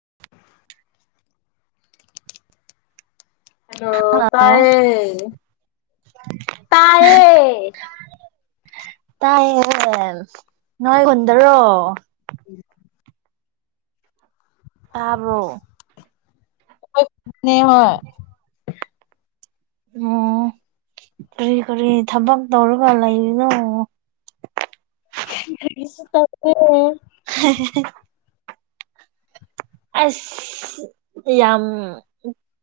[inaudible] Hello hello ꯇꯥꯢꯌꯦ ꯇꯥꯢꯌꯦ ꯇꯥꯏ ꯑꯦ ꯍꯣꯢ ꯅꯣꯏ ꯈꯟꯗꯔꯣ ꯎꯝ ꯇꯥꯕ꯭ꯔꫭ ꯍꯣꯏ ꯑꯣ ꯀꯔꯤ ꯀꯔꯤ ꯊꯕꯛ ꯇꯧꯔꯒ ꯂꯩꯔꯤꯅꯣ ꯀꯔꯤꯁꯨ ꯇꯧꯗꯦ [unintelligible] ꯑꯁ ꯌꯥꯝ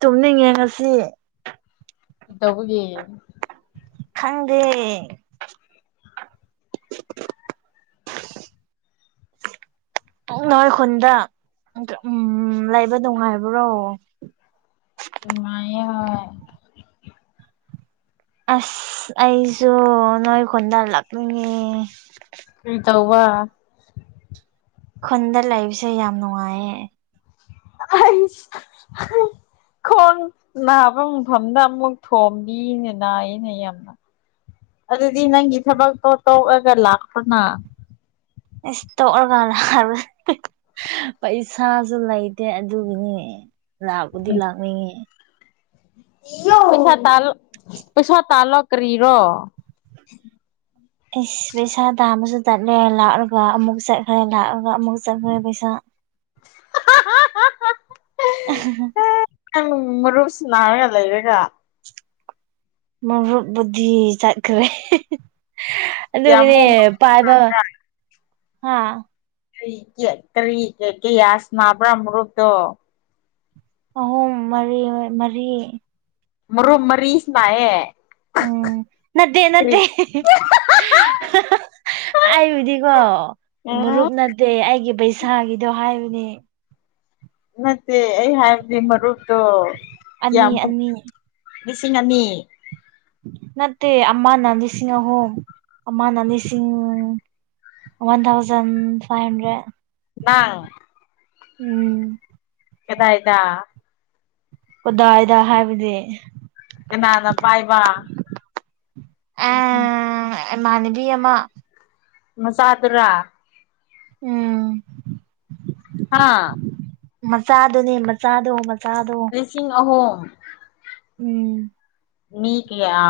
ꯇꯨꯝꯅꯤꯡꯉꯦ ꯉꯁꯤ ꯀꯤꯇꯧꯕꯒꯤ ꯈꯪꯗꯦ [inaudible] ꯅꯣꯏ ꯈꯨꯟꯗ ꯎꯝ ꯂꯩꯕ ꯅꯨꯡꯉꯥꯏꯕ꯭ꯔꯣ ꯅꯨꯡꯉꯥꯏꯌꯦ ꯍꯣꯏ ꯑꯁ ꯑꯩꯁꯨ ꯅꯣꯏ ꯈꯨꯣꯟꯗꯥꯜꯂꯛꯅꯤꯡꯉꯤ ꯀꯔꯤ ꯇꯧꯕ ꯈꯨꯟꯗ ꯂꯩꯕꯁꯦ ꯌꯥꯝ ꯅꯨꯡꯉꯥꯏꯌꯦ [unintelligible] ꯈꯣꯡ ꯅꯥꯕ ꯃꯐꯝꯗ ꯑꯃꯨꯛ ꯊꯣꯝꯕꯤꯅꯤꯅꯦ ꯅꯥꯏꯌꯦꯅꯦꯌꯥꯝꯅ ꯑꯗꯨꯗꯤ ꯅꯪꯒꯤ ꯊꯕꯛꯇꯣ ꯇꯣꯛꯑꯒ ꯂꯥꯛꯄꯅ ꯏꯁ ꯇꯣꯛꯑꯀꯥꯜ ꯍꯥꯏꯕ ꯅꯠꯇꯦ ꯄꯩꯁꯥꯁꯨ ꯂꯩꯇꯦ ꯑꯗꯨꯒꯤꯅꯤ ꯂꯥꯛꯄꯨꯗꯤ ꯂꯥꯛꯅꯤꯡꯉꯦ ꯄꯩꯁꯥ ꯄꯩꯁꯥ ꯇꯥꯂꯣ ꯀ꯭ꯔꯤꯔꯣ ꯏꯁ ꯄꯩꯁꯥ ꯇꯥꯝꯃꯁꯨ ꯆꯠꯂꯦ ꯂꯥꯛꯑꯒ ꯑꯃꯨꯛ ꯆꯠꯈ꯭ꯔꯦ ꯂꯥꯛꯑꯒ ꯑꯃꯨꯛ ꯆꯠꯈ꯭ꯔꯦ ꯄꯩꯁꯥ [unintelligible] ꯅꯪ ꯃꯔꯨꯞ ꯁꯅꯔꯒ ꯂꯩꯔꯒ ꯃꯔꯨꯞ ꯕꯨꯙꯤ ꯆꯠꯈ꯭ꯔꯦ ꯑꯗꯨꯒꯅꯦ ꯌꯥꯝꯃꯨꯛ ꯄꯥꯏꯕ ꯍꯥꯥ ꯀꯔꯤ ꯀꯔꯤ ꯀꯦꯛ ꯀꯦ ꯌꯥꯁ ꯅꯥꯕ꯭ꯔꯥ ꯃꯔ꯭ꯨꯞꯇꯣ ꯑꯍꯨꯝ ꯃꯔꯤ ꯃꯔꯤ ꯃ ꯔꯨꯝ ꯃꯔꯤ ꯅꯥꯏꯌꯦ ꯎꯝ ꯅꯠꯗꯦ ꯅꯠꯗꯦ ꯑꯩꯕꯨꯗꯤꯀꯣ ꯑꯦ ꯃꯔꯨꯞꯅ ꯗꯦ ꯑꯩꯒꯤ ꯄꯩꯁꯥꯒꯤꯗꯣ ꯍꯥꯏꯕꯅꯦ ꯅꯠꯇꯦ ꯑꯩ ꯍꯥꯏꯕꯗꯤ ꯃꯔꯨꯞꯇꯣ ꯑꯅꯤ ꯀꯤꯌꯥꯝ ꯑꯅꯤ ꯂꯤꯁꯤꯡ ꯑꯅꯤ ꯅꯠꯇꯦ ꯑꯃꯅ ꯂꯤꯁꯤꯡ ꯑꯍꯨꯝ ꯑꯃꯥꯅꯥ ꯂꯤꯁꯤꯡ ꯋꯥꯟ ꯊꯥꯎꯖꯟ ꯐꯥꯏꯚ ꯍꯟꯗ꯭ꯔꯦꯠ [inaudible] ꯎꯝ ꯀꯗꯥꯏꯗ ꯀꯗꯥꯏꯗ ꯍꯥꯏꯕꯗꯤ ꯀꯅꯥꯅ ꯄꯥꯏꯕ [inaudible] ꯑꯝ ꯑꯦꯃꯥꯅꯕꯤ ꯑꯃ ꯃꯆꯥꯗꯨꯔꯥ ꯎꯝ ꯍꯥꯥ ꯃꯆꯥꯗꯨꯅꯦ ꯃꯆꯥꯗꯣ ꯃꯆꯥꯗꯣ꯫ ꯂꯤꯁꯤꯡ ꯑꯍꯨꯝ꯫ ꯎꯝ꯫ ꯃꯤ ꯀꯌꯥ꯫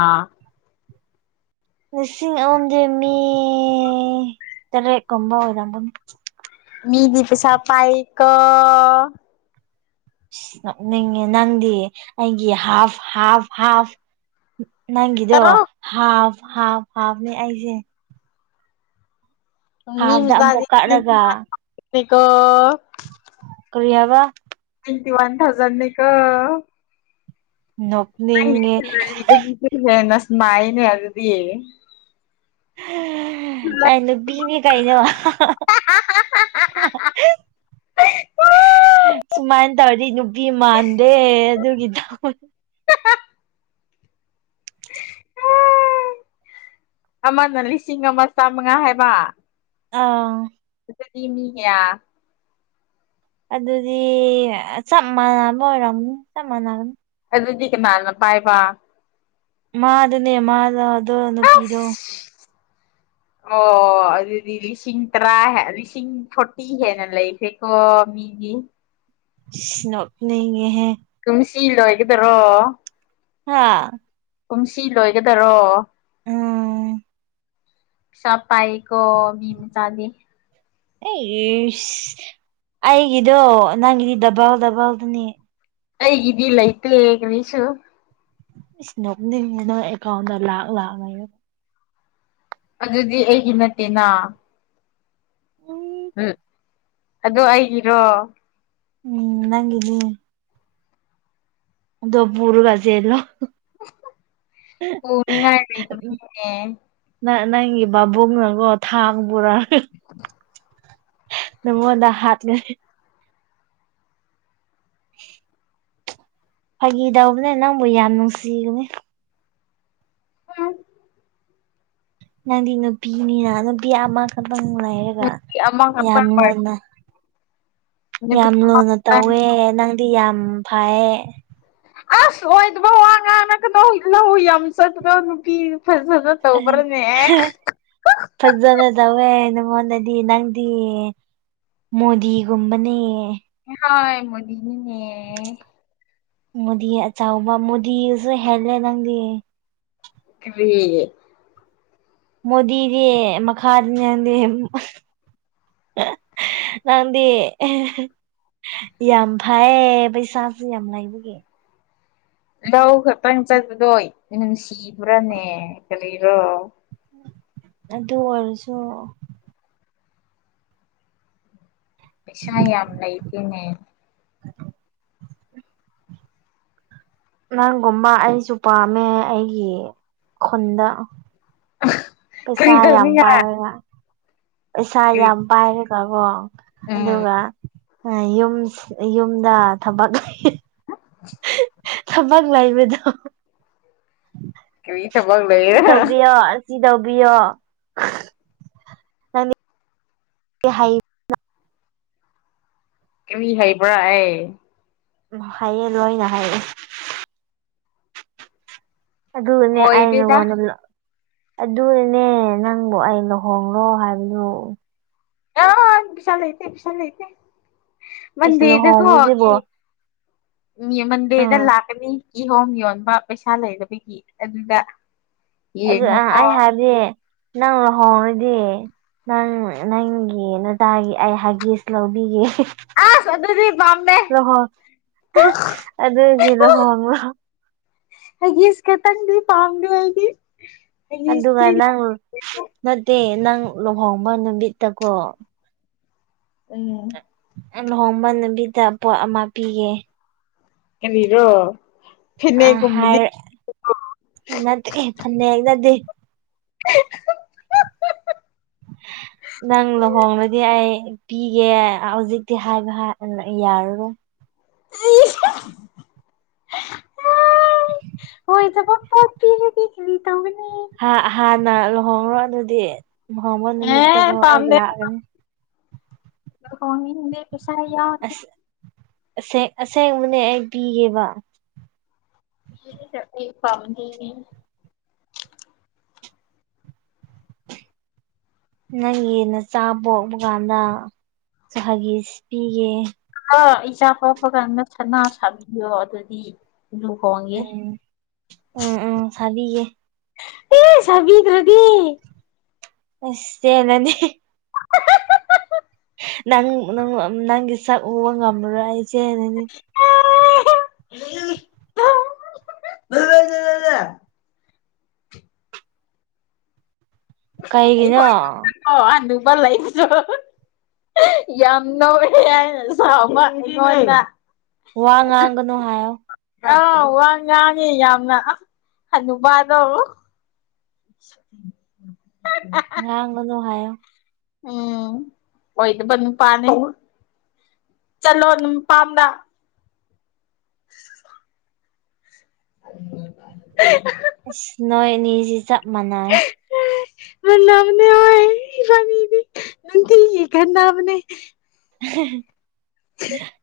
ꯂꯤꯁꯤꯡ ꯑꯍꯨꯝꯗꯤ ꯃꯤ ꯇꯔꯦꯠꯀꯨꯝꯕ ꯑꯣꯏꯔꯕꯅꯤ꯫ ꯃꯤꯗꯤ ꯄꯩꯁꯥ ꯄꯥꯏꯀꯣ꯫ ꯅ‌ꯣꯛꯅꯤꯡꯉꯦ ꯅꯪꯗꯤ ꯑꯩꯒꯤ ꯍꯥꯐ ꯍꯥꯐ ꯍꯥꯐ꯫ ꯅꯪꯒꯤꯗꯣ ꯇꯔꯨꯛ ꯍꯥꯐ ꯍꯥꯐ ꯍꯥꯐꯅ‌ꯦ ꯑꯩꯖꯦ꯫ ꯃꯤ ꯍꯥꯐꯇ ꯃꯆꯥꯗꯤ ꯑꯃꯨꯛ ꯀꯛꯔꯒ [inaudible] ꯀꯣ꯫ ꯀꯔꯤꯑꯕꯥ꯫ ꯇ꯭ꯋꯦꯟꯇꯤ ꯋꯥꯟ ꯊꯥꯎꯖꯟꯅꯦ ꯀꯣ꯫ ꯅꯣꯛꯅꯤ [unintelligible] ꯁ꯭ꯃꯥꯏꯅꯦ ꯑꯗꯨꯗꯤ꯫ ꯍ ꯑꯩ ꯅꯨꯄꯤꯅꯤ ꯀꯩꯅꯣ꯫ ꯁꯨꯃꯥꯏꯅ ꯇꯧꯔꯗꯤ ꯅꯨ ꯗꯤ ꯃꯥꯟꯗꯦ ꯑꯗꯨꯒꯤꯗ ꯑꯃꯅ ꯂꯤꯁꯤꯡ ꯑꯃ ꯆꯥꯃꯉꯥ ꯍꯥꯏꯕ꯫ ꯑꯥ꯫ ꯑꯗꯨꯗꯤ ꯃꯤ ꯀꯌꯥ꯫ ꯑꯗꯨꯗꯤ ꯆꯞ ꯃꯥꯟꯅꯕ ꯑꯣꯏꯔꯝ ꯆꯞ ꯃꯥꯟꯅꯕꯅ‌ꯦ ꯑꯗꯨꯗꯤ ꯀꯅꯥꯅ ꯄꯥꯏꯕ꯫ ꯃꯥꯗꯨꯅꯦ ꯃꯥꯗ‌ꯣ ꯑꯗꯣ ꯅꯨꯄꯤꯗꯣ꯫ ꯑꯁ ꯑꯣ ꯑꯗꯨꯗꯤ ꯂꯤꯁꯤꯡ ꯇꯔꯥ ꯍ‌ꯦ ꯂꯤꯁꯤꯡ ꯐꯣꯔ ꯇꯤ ꯍꯦꯟꯅ ꯂꯩꯈ‍꯭ꯔ‌ꯦꯀ‌ꯣ ꯃꯤꯗꯤ ꯏꯁ ꯅꯣꯛꯅꯤꯉꯦꯍꯦ꯫ ꯀꯨꯝꯁꯤ ꯂꯣꯏꯒꯗꯔꯣ꯫ ꯍꯥꯥ꯫ ꯀꯨꯝꯁꯤ ꯂꯣꯏꯒꯗꯔꯣ꯫ ꯎꯝ ꯄꯤꯁꯥ ꯄꯥꯏꯀꯣ ꯃꯤ ꯃꯆꯥꯗꯤ꯫ ꯑꯩꯁ ꯑꯩꯒꯤꯗꯣ ꯅꯪꯒꯤꯗꯤ ꯗꯕꯜ ꯗꯕꯜꯗꯨꯅꯦ꯫ ꯑꯩꯒꯤꯗꯤ ꯂꯩꯇ‌ꯦ ꯀꯔꯤꯁꯨ꯫ ꯏꯁ ꯅꯣꯛꯅꯤꯡꯉꯦ ꯅꯣꯏ ꯑꯦꯀꯥꯎꯟꯗ ꯂꯥꯛ ꯂꯥꯛ ꯂꯩꯔ꯫ ꯑꯗꯨꯗꯤ ꯑꯩꯒꯤ ꯅꯠꯇꯦꯅꯥ꯫ ꯎꯝ ꯑꯗꯣ ꯑꯩꯒꯤꯔꯣ꯫ ꯎꯝ ꯅꯪꯒꯤꯅꯦ꯫ ꯑꯗꯣ ꯄꯨꯔꯒ ꯆꯦꯜꯂꯣ꯫ ꯄꯨꯅꯤꯉꯥꯏ [unintelligible] ꯅꯪ ꯅꯪꯒꯤ ꯕꯥꯕꯣꯛꯅꯒꯣ ꯊꯥꯡ ꯄꯨꯔꯥ [inaudible] ꯅꯪꯉꯣꯟꯗ ꯍꯥꯠꯀ‌ꯦ [inaudible] ꯐꯥꯒꯤ ꯇꯧꯕꯅꯦ ꯅꯪꯕꯨ ꯌꯥꯝ ꯅꯨꯡꯁꯤꯕꯅ‌ꯦ [unintelligible] ꯅꯪꯗꯤ ꯅꯨꯄꯤꯅꯤꯅ ꯅꯨꯄꯤ ꯑꯃ ꯈꯛꯇꯪ ꯂꯩ꯫ ꯅꯨꯄꯤ ꯑꯃꯈꯛꯇꯪ [unintelligible] ꯅꯨꯄꯤ ꯌꯥꯝ ꯂꯨꯅ ꯑꯃꯈꯛꯇꯪ ꯇꯧꯋꯦ ꯅꯪꯗꯤ ꯌꯥꯝ ꯐꯩꯌꯦ ꯑꯁ ꯑꯣꯏꯗꯕ ꯋꯥ ꯉꯥꯡꯉꯛꯀꯅꯣ ꯂꯧ ꯌꯥꯝ ꯆꯠꯄꯗꯣ ꯅꯨꯄꯤꯗꯨ ꯐꯖꯅ ꯇꯧꯕ꯭ꯔꯅꯦ ꯐꯖꯅ ꯇꯧꯋꯦ ꯅꯉꯣꯟꯗꯗꯤ ꯅꯪꯗꯤ ꯃꯣꯗꯤꯒꯨꯝꯕꯅꯦ ꯍꯣꯏ ꯃꯣꯗꯤꯅꯤꯅꯦ ꯃꯣꯗꯤ ꯑꯆꯥꯎꯕ ꯃꯣꯗꯤꯁꯨ ꯍꯦꯜꯂꯦ ꯅꯪꯗꯤ ꯀꯔꯤ ꯃꯣꯗꯤꯗꯤ ꯃꯈꯥꯗꯅꯤ ꯅꯪꯗꯤ ꯅꯪꯗꯤ ꯌꯥꯝ ꯐꯩꯌꯦ ꯄꯩꯁꯥꯁꯨ ꯌꯥꯝ ꯂꯩꯕꯒꯤ ꯂꯧ ꯈꯛꯇꯪ ꯆꯠꯄꯗꯣ ꯅꯨꯡꯁꯤꯕ꯭ꯔꯥꯅꯦ ꯀꯔꯤꯔꯣ ꯑꯗꯨ ꯑꯣꯏꯔꯁꯨ ꯄꯩꯁꯥ ꯌꯥꯝ ꯂꯩꯇꯦꯅꯦ [inaudible] ꯅꯪꯒꯨꯝꯕ ꯑꯩꯁꯨ ꯄꯥꯝꯃꯦ ꯑꯩꯒꯤ ꯈꯨꯟꯗ ꯄꯩꯁꯥ ꯀꯔꯤ ꯌꯥꯝ ꯇꯧꯅꯤꯡꯉꯥꯏ ꯄꯥꯏꯔꯒ ꯄꯩꯁꯥ ꯀꯔꯤ ꯌꯥꯝ ꯄꯥꯏꯔꯒ ꯀꯣ ꯎꯝ ꯑꯗꯨꯒ ꯌꯨꯝ ꯌꯨꯝꯗ ꯊꯕꯛ [unintelligible] ꯊꯕꯛ ꯂꯩꯕꯗꯣ ꯀꯔꯤ ꯊꯕꯛ ꯁꯤ ꯂꯩꯔ ꯇꯧꯕꯤꯌꯣ ꯑꯁꯤ ꯇꯧꯕꯤꯌꯣ [unintelligible] ꯀꯔꯤ ꯍꯩꯕ꯭ꯔꯥ ꯑꯩ ꯍꯩꯌꯦ ꯂꯣꯏꯅ ꯍꯩꯌꯦ ꯑꯗꯨꯒꯅꯦ ꯑꯩꯅ ꯑꯣꯏꯗꯦꯗ [unintelligible] ꯑꯗꯨꯅꯅꯦ ꯅꯪꯕꯨ ꯑꯩ ꯂꯨꯍꯣꯡꯂꯣ ꯍꯥꯏꯕꯗꯨ ꯑ ꯄꯩꯁꯥ ꯂꯩꯇꯦ ꯄꯩꯁ ꯂꯩꯇꯦ ꯑꯩꯁ ꯃꯟꯗꯦꯗꯀꯣ ꯂꯨꯍꯣꯡꯕꯁꯤꯕꯣ ꯃꯤ ꯃꯟꯗꯦꯗ ꯎꯝ ꯂꯥꯛꯀꯅꯤ ꯀꯤꯍꯣꯝ ꯌꯣꯟꯕ ꯄꯩꯁꯥ ꯂꯩꯇꯕꯒꯤ ꯑꯗꯨꯗ ꯑꯗꯨ ꯌꯦꯡꯉꯣꯀꯣ ꯑꯩ ꯍꯥꯏꯗꯤ ꯅꯪ ꯂꯨꯍꯣꯡꯔꯗꯤ ꯅꯪ ꯅꯪꯒꯤ ꯅꯆꯥꯒꯤ ꯑꯩ ꯍꯒꯤꯁ ꯂꯧꯕꯤꯒꯦ ꯑꯁ ꯑꯗꯨꯗꯤ ꯄꯥꯝꯗꯦ ꯂꯨꯍꯣꯡ ꯑꯗꯨꯒꯤ ꯂꯨꯍꯣꯡꯂꯣ ꯍꯒꯤꯁ ꯈꯛꯇꯪꯗꯤ ꯄꯥꯝꯗꯦ ꯑꯩꯗꯤ ꯑꯗꯨꯒ ꯍꯒꯤꯁꯇꯤ ꯅꯪ ꯅꯠꯇꯦ ꯅꯪ ꯂꯨꯍꯣꯡꯕ ꯅꯨꯃꯤꯠꯇꯀꯣ ꯎꯝ ꯂꯨꯍꯣꯡꯕ ꯅꯨꯃꯤꯠꯗ ꯄꯣꯠ ꯑꯃ ꯄꯤꯒꯦ ꯀꯔꯤꯔꯣ ꯑ ꯐꯤꯅꯦꯠ ꯀꯨꯝꯕꯗꯤ ꯍꯥꯏꯔ ꯅꯠꯇꯦ ꯑꯦ ꯐꯅꯦꯛ ꯅꯠꯇꯦ [unintelligible] ꯅꯪ ꯂꯨꯍꯣꯡꯂꯗꯤ ꯑꯩ ꯄꯤꯒꯦ ꯍꯧꯖꯤꯛꯇꯤ ꯍꯥꯏꯕ ꯍꯥꯏ ꯌꯥꯔꯔꯣꯏ [inaudible] ꯍꯣꯏ ꯊꯕꯛ ꯄꯣꯛ ꯄꯤꯔꯗꯤ [unintelligible] ꯑ ꯍꯥꯟꯅ ꯂꯨꯍꯣꯡꯔꯣ ꯑꯗꯨꯗꯤ ꯂꯨꯍꯣꯡꯕ ꯑꯦ ꯅꯨꯃꯤꯠꯇꯀꯣ ꯑꯩ ꯄꯥꯝꯗꯦ ꯂꯥꯛꯑꯒꯅꯤ ꯂꯨꯍꯣꯡꯅꯤꯡꯗꯦ ꯄꯩꯁꯥ [unintelligible] ꯑꯁ ꯑꯁꯦꯡ ꯑꯁꯦꯡꯕꯅꯦ ꯑꯩ ꯄꯤꯒꯦꯕ [unintelligible] ꯅꯪꯒꯤ ꯅꯆꯥꯥ ꯕ‌ꯣꯛꯄ ꯀꯥꯟꯗ ꯁꯨꯍꯒꯤꯁ ꯄꯤꯒꯦ ꯑ ꯏꯆꯥ ꯄꯣꯛꯄꯀꯥꯟꯗ ꯁꯅꯥ ꯁꯥꯕꯤꯌꯣ ꯑꯗꯨꯗꯤ ꯂꯨ ꯍ‌ꯣꯡꯌ‌ꯦ ꯎꯝ ꯎꯝ ꯎꯝ ꯁꯥꯕꯤꯒꯦ ꯏꯁ ꯁꯕꯤꯗ꯭ꯔꯗꯤ꯫ ꯑꯁ ꯆꯦꯂꯅꯤ꯫ ꯅꯪ ꯅꯪ ꯅꯪꯒꯤ ꯁꯛ ꯎꯕꯥ ꯉꯃ꯭ꯔꯣꯏ ꯑꯩ ꯆꯦꯂꯅꯤ꯫ ꯑꯩ ꯀꯩꯒꯤꯅꯣ ꯈꯋꯥꯏ ꯅ‌ꯣꯛꯅꯤꯡꯕ ꯋꯥ ꯑꯝꯅ‌ꯦꯕ ꯂꯩꯖꯤꯖꯨ ꯌꯥꯝ ꯅꯣꯛꯑꯦ ꯍꯥꯏꯅ ꯁꯥꯎꯕ ꯑꯩꯉꯣꯟꯗ꯫ ꯋꯥ ꯉꯥꯡꯒꯅꯣ ꯍꯥꯏꯌꯣ꯫ ꯑꯥꯎ ꯋꯥ ꯉꯥꯡꯉꯤ ꯌꯥꯝꯅ ꯍꯅꯨꯕꯗꯣ꯫ [inaudible] ꯉꯥꯡꯒꯅ‌ꯣ ꯍꯥꯏꯌꯣ꯫ ꯎꯝ ꯑꯣꯏꯗꯕ ꯅꯨꯄꯥꯥꯅꯦ ꯆꯠꯂꯣ ꯅꯨꯄꯥꯝꯗ꯫ [inaudible] [unintelligible] ꯑꯁ ꯅꯣꯏ ꯑꯅꯤꯖꯤ ꯆꯞ ꯃꯥꯟꯅꯌꯦ꯫ ꯃꯅꯕꯅ‌ꯦ ꯍ‌ꯣꯏ ꯏꯕꯥꯅꯤꯗꯤ ꯅꯨꯇꯤꯒꯤ ꯈꯅꯕꯅꯦ꯫ [unintelligible]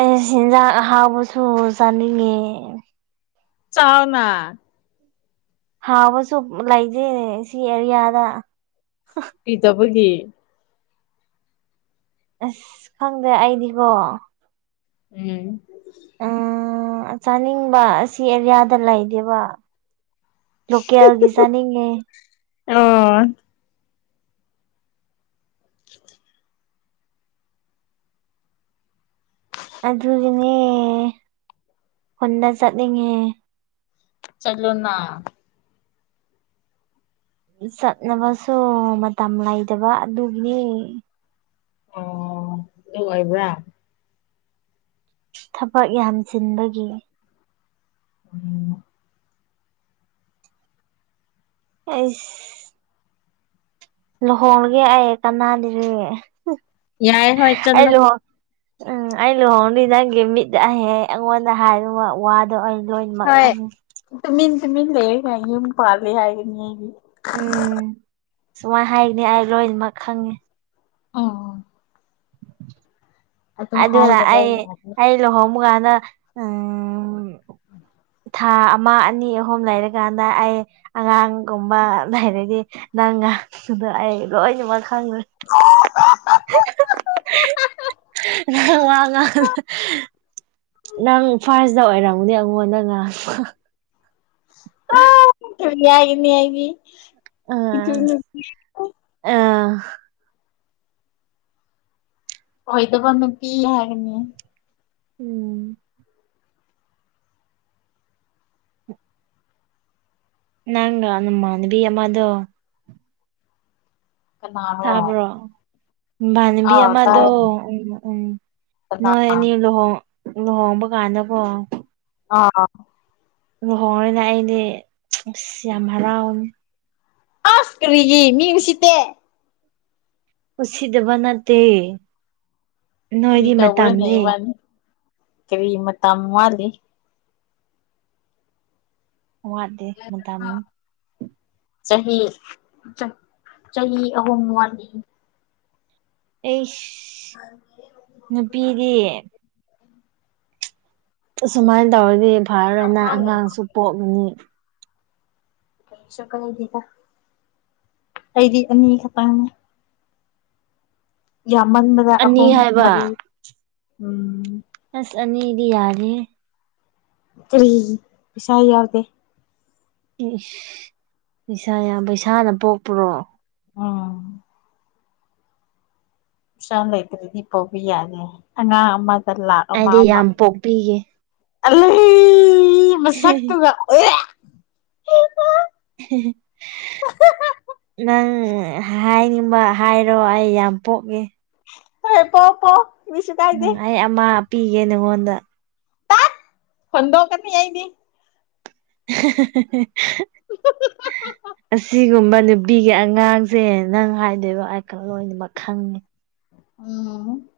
ꯑꯁ ꯍꯤꯟꯖꯥꯡ ꯑꯍꯥꯎꯕ ꯁꯨ ꯆꯥꯅꯤꯡꯉꯦ꯫ ꯆꯥꯎꯅꯥ꯫ ꯍꯥꯎꯕꯁꯨ ꯂꯩꯗ‌ꯦꯅꯦ ꯁꯤ ꯑꯦꯔꯤꯌꯥꯗ꯫ ꯀꯤꯗꯕꯒꯤ ꯑꯁ ꯈꯪꯗꯦ ꯑꯩꯗꯤꯀꯣ꯫ ꯎꯝ꯫ ꯎꯝ_ ꯆꯥꯅꯤꯡꯕ ꯑꯁꯤ ꯑꯦꯔꯤꯌꯥꯗ ꯂꯩꯗꯦꯕ꯫ ꯂꯣꯀꯦꯜꯒꯤ ꯆꯥꯅꯤꯉꯦ꯫ [unintelligible] [inaudible] ꯑꯗꯨꯒꯤꯅꯦ ꯈꯨꯟꯗ ꯆꯠꯅꯤꯡꯉꯦ꯫ ꯆꯠꯂꯣꯅ꯫ ꯆꯠꯅꯕꯁꯨ ꯃꯇꯝ ꯂꯩꯇꯕ ꯑꯗꯨꯒꯤꯅ‌ꯦ꯫ ꯑꯣ ꯑꯗꯨ ꯑꯣꯏꯕ꯭ꯔꯥ꯫ ꯊꯕꯛ ꯌꯥꯝ ꯆꯤꯟꯕꯒꯤ꯫ [inaudible] ꯑꯩꯁ_ _ ꯂꯨꯍꯣꯡꯉꯒꯦ ꯑꯩ ꯀꯅꯥꯂꯤꯔꯤ ꯌꯥꯏ ꯍꯣꯏ ꯑꯩ ꯆꯠꯂꯣ ꯂꯨꯍꯣꯡ ꯎꯝ ꯑꯩ ꯂꯨꯍꯣꯡꯅꯤ ꯅꯪꯒꯤ ꯃꯤꯠ ꯑꯍꯦ ꯑꯩꯉꯣꯟꯗ ꯍꯥꯏꯔꯨ ꯋꯥ ꯋꯥꯗꯣ ꯑꯩ ꯫ ꯂꯣꯏꯃꯛ ꯍꯣꯏ ꯈꯪꯉꯤ꯫ ꯇꯨꯃꯤꯟ ꯇꯨꯃꯤꯟ ꯂꯩꯔꯀꯥꯟ ꯌꯨꯝ ꯄꯥꯜꯂꯦ ꯍꯥꯏꯒꯅꯤ ꯑꯩꯗꯤ꯫ ꯎꯝ ꯁꯨꯃꯥꯏ ꯍꯥꯏꯒꯅꯤ ꯑꯩ ꯂꯣꯏꯅꯃꯛ ꯈꯪꯉꯦ꯫ ꯑ‌ꯣ ꯑꯗꯨꯅ ꯍꯥꯏꯗꯕ ꯑꯩ ꯌꯥꯗꯦ ꯑꯩ ꯂꯨꯍꯣꯡꯕ ꯀꯥꯟꯗ ꯎꯝ_ _ [inaudible] ꯊꯥ ꯑꯃꯥ ꯑꯅꯤ ꯑꯍꯨꯝ ꯂꯩꯔꯀꯥꯟꯗ ꯑꯩ_ _ ꯑꯉꯥꯡꯒꯨꯝꯕ ꯂꯩꯔꯗꯤ ꯅꯪ ꯉꯥꯡꯕꯗꯣ ꯑꯩ ꯂꯣꯏꯅꯃꯛ_ _ [unintelligible] ꯅꯪ ꯋꯥ ꯉꯥꯡ_ _ ꯅꯪ ꯐꯥꯁꯗ ꯑꯣꯏꯔꯝꯒꯅꯤ ꯑꯩꯉꯣꯟꯗ ꯉꯥꯡ꯫ [unintelligible] ꯏꯆꯟꯅꯨꯄꯤ ꯑꯥ_ _ ꯑꯣꯏꯗꯕ ꯅꯨꯄꯤ ꯍꯥꯏꯒꯅꯤ꯫ ꯎꯝ꯫ ꯅꯪꯅ ꯅꯃꯥꯟꯅꯕꯤ ꯑꯃꯗꯣ_ _ ꯀꯅꯥꯔꯣ ꯇꯥꯕ꯭ꯔꯣ ꯕꯥꯟꯅꯕꯤ ꯑꯥ ꯑꯃꯥꯗꯣ ꯇꯥꯏ ꯎꯝ ꯎꯝ ꯀꯅꯥ ꯅꯣꯏ ꯑꯅꯤ ꯂꯨꯍꯣ ꯂꯨ ꯍꯣꯡꯕ ꯀꯥꯟꯗꯀꯣ ꯑꯥ ꯂꯨꯍꯣꯡꯉꯅꯤ ꯑꯩꯗꯤ ꯑꯁ ꯌꯥꯝ ꯍꯔꯥꯎꯅꯤ ꯑꯁ ꯀꯔꯤꯒꯤ ꯃꯤ ꯎꯁꯤꯠꯇꯦ ꯎꯠꯁꯤꯗꯕ ꯅꯠꯇꯦ ꯀꯔꯤ ꯅꯣꯏꯗꯤ ꯇꯧꯕ꯭ꯔꯅꯦ ꯃꯇꯝꯅꯦ ꯏꯕꯥꯅꯤ ꯀꯔꯤ ꯃꯇꯝ ꯋꯥꯠꯂꯤ ꯋꯥꯗꯦ ꯃꯇꯝꯅꯤ ꯆꯍꯤ ꯆꯥ ꯆꯍꯤ ꯑꯍꯨꯝ ꯋꯥꯠꯂꯤ ꯑꯩꯁ ꯅꯨꯄꯤꯗꯤ ꯑꯁꯨꯃꯥꯏꯅ ꯇꯧꯔꯗꯤ ꯐꯔꯔꯣꯏꯅ ꯑꯉꯥꯡꯁꯨ ꯄꯣꯛꯅꯤ ꯀꯩꯁꯨ ꯀꯥꯏꯗꯦꯗ ꯑꯩꯗꯤ ꯑꯅꯤ ꯈꯛꯇꯪꯅꯦ ꯌꯥꯝꯃꯟꯕꯗ ꯑꯅꯤ ꯑꯍꯨꯝ ꯍꯥꯏꯕ ꯃꯔꯤ ꯎꯝ ꯑꯁ ꯑꯅꯤꯗꯤ ꯌꯥꯗꯦꯍꯦ ꯀꯔꯤꯒꯤ ꯄꯩꯁꯥ ꯌꯥꯎꯗꯦ ꯏꯁ ꯄꯩꯁꯥ ꯌꯥꯝ ꯄꯩꯁꯥꯅ ꯄꯣꯛꯄ꯭ꯔꯣ ꯎꯝ ꯄꯁꯥ ꯂꯩꯇ꯭ꯔꯗꯤ ꯄꯣꯛꯄ ꯌꯥꯗꯦ ꯑꯉꯥꯡ ꯑꯃꯗ ꯂꯥꯛ ꯑꯃ ꯑꯩꯗꯤ ꯑꯃ ꯌꯥꯝ ꯄꯣꯛꯄꯤꯒꯦ ꯑꯂꯤ ꯃꯁꯛ ꯇꯨꯒ [unintelligible] ꯅꯪ ꯍꯥꯏꯅꯤꯡꯕ ꯍꯥꯏꯔꯣ ꯑꯩ ꯌꯥꯝ ꯄꯣꯛꯅꯤ ꯍꯩ ꯄꯣ ꯄꯣ ꯀꯔꯤꯁꯨ ꯀꯥꯏꯗꯦ ꯎꯝ ꯑꯩ ꯑꯃ ꯄꯤꯒꯦ ꯅꯉꯣꯟꯗ ꯇꯠ ꯍꯣꯟꯗꯣꯛ ꯀꯅꯤ ꯑꯩꯗꯤ [unintelligible] ꯑꯁꯤꯒꯨꯝꯕ ꯅꯨꯄꯤꯒꯤ ꯑꯉꯥꯡꯁꯦ ꯅꯪ ꯍꯥꯏꯗꯣꯏꯕ ꯑꯩ__ ꯀ ꯂꯣꯏꯅꯃꯛ ꯈꯪꯉꯤ ꯎꯝ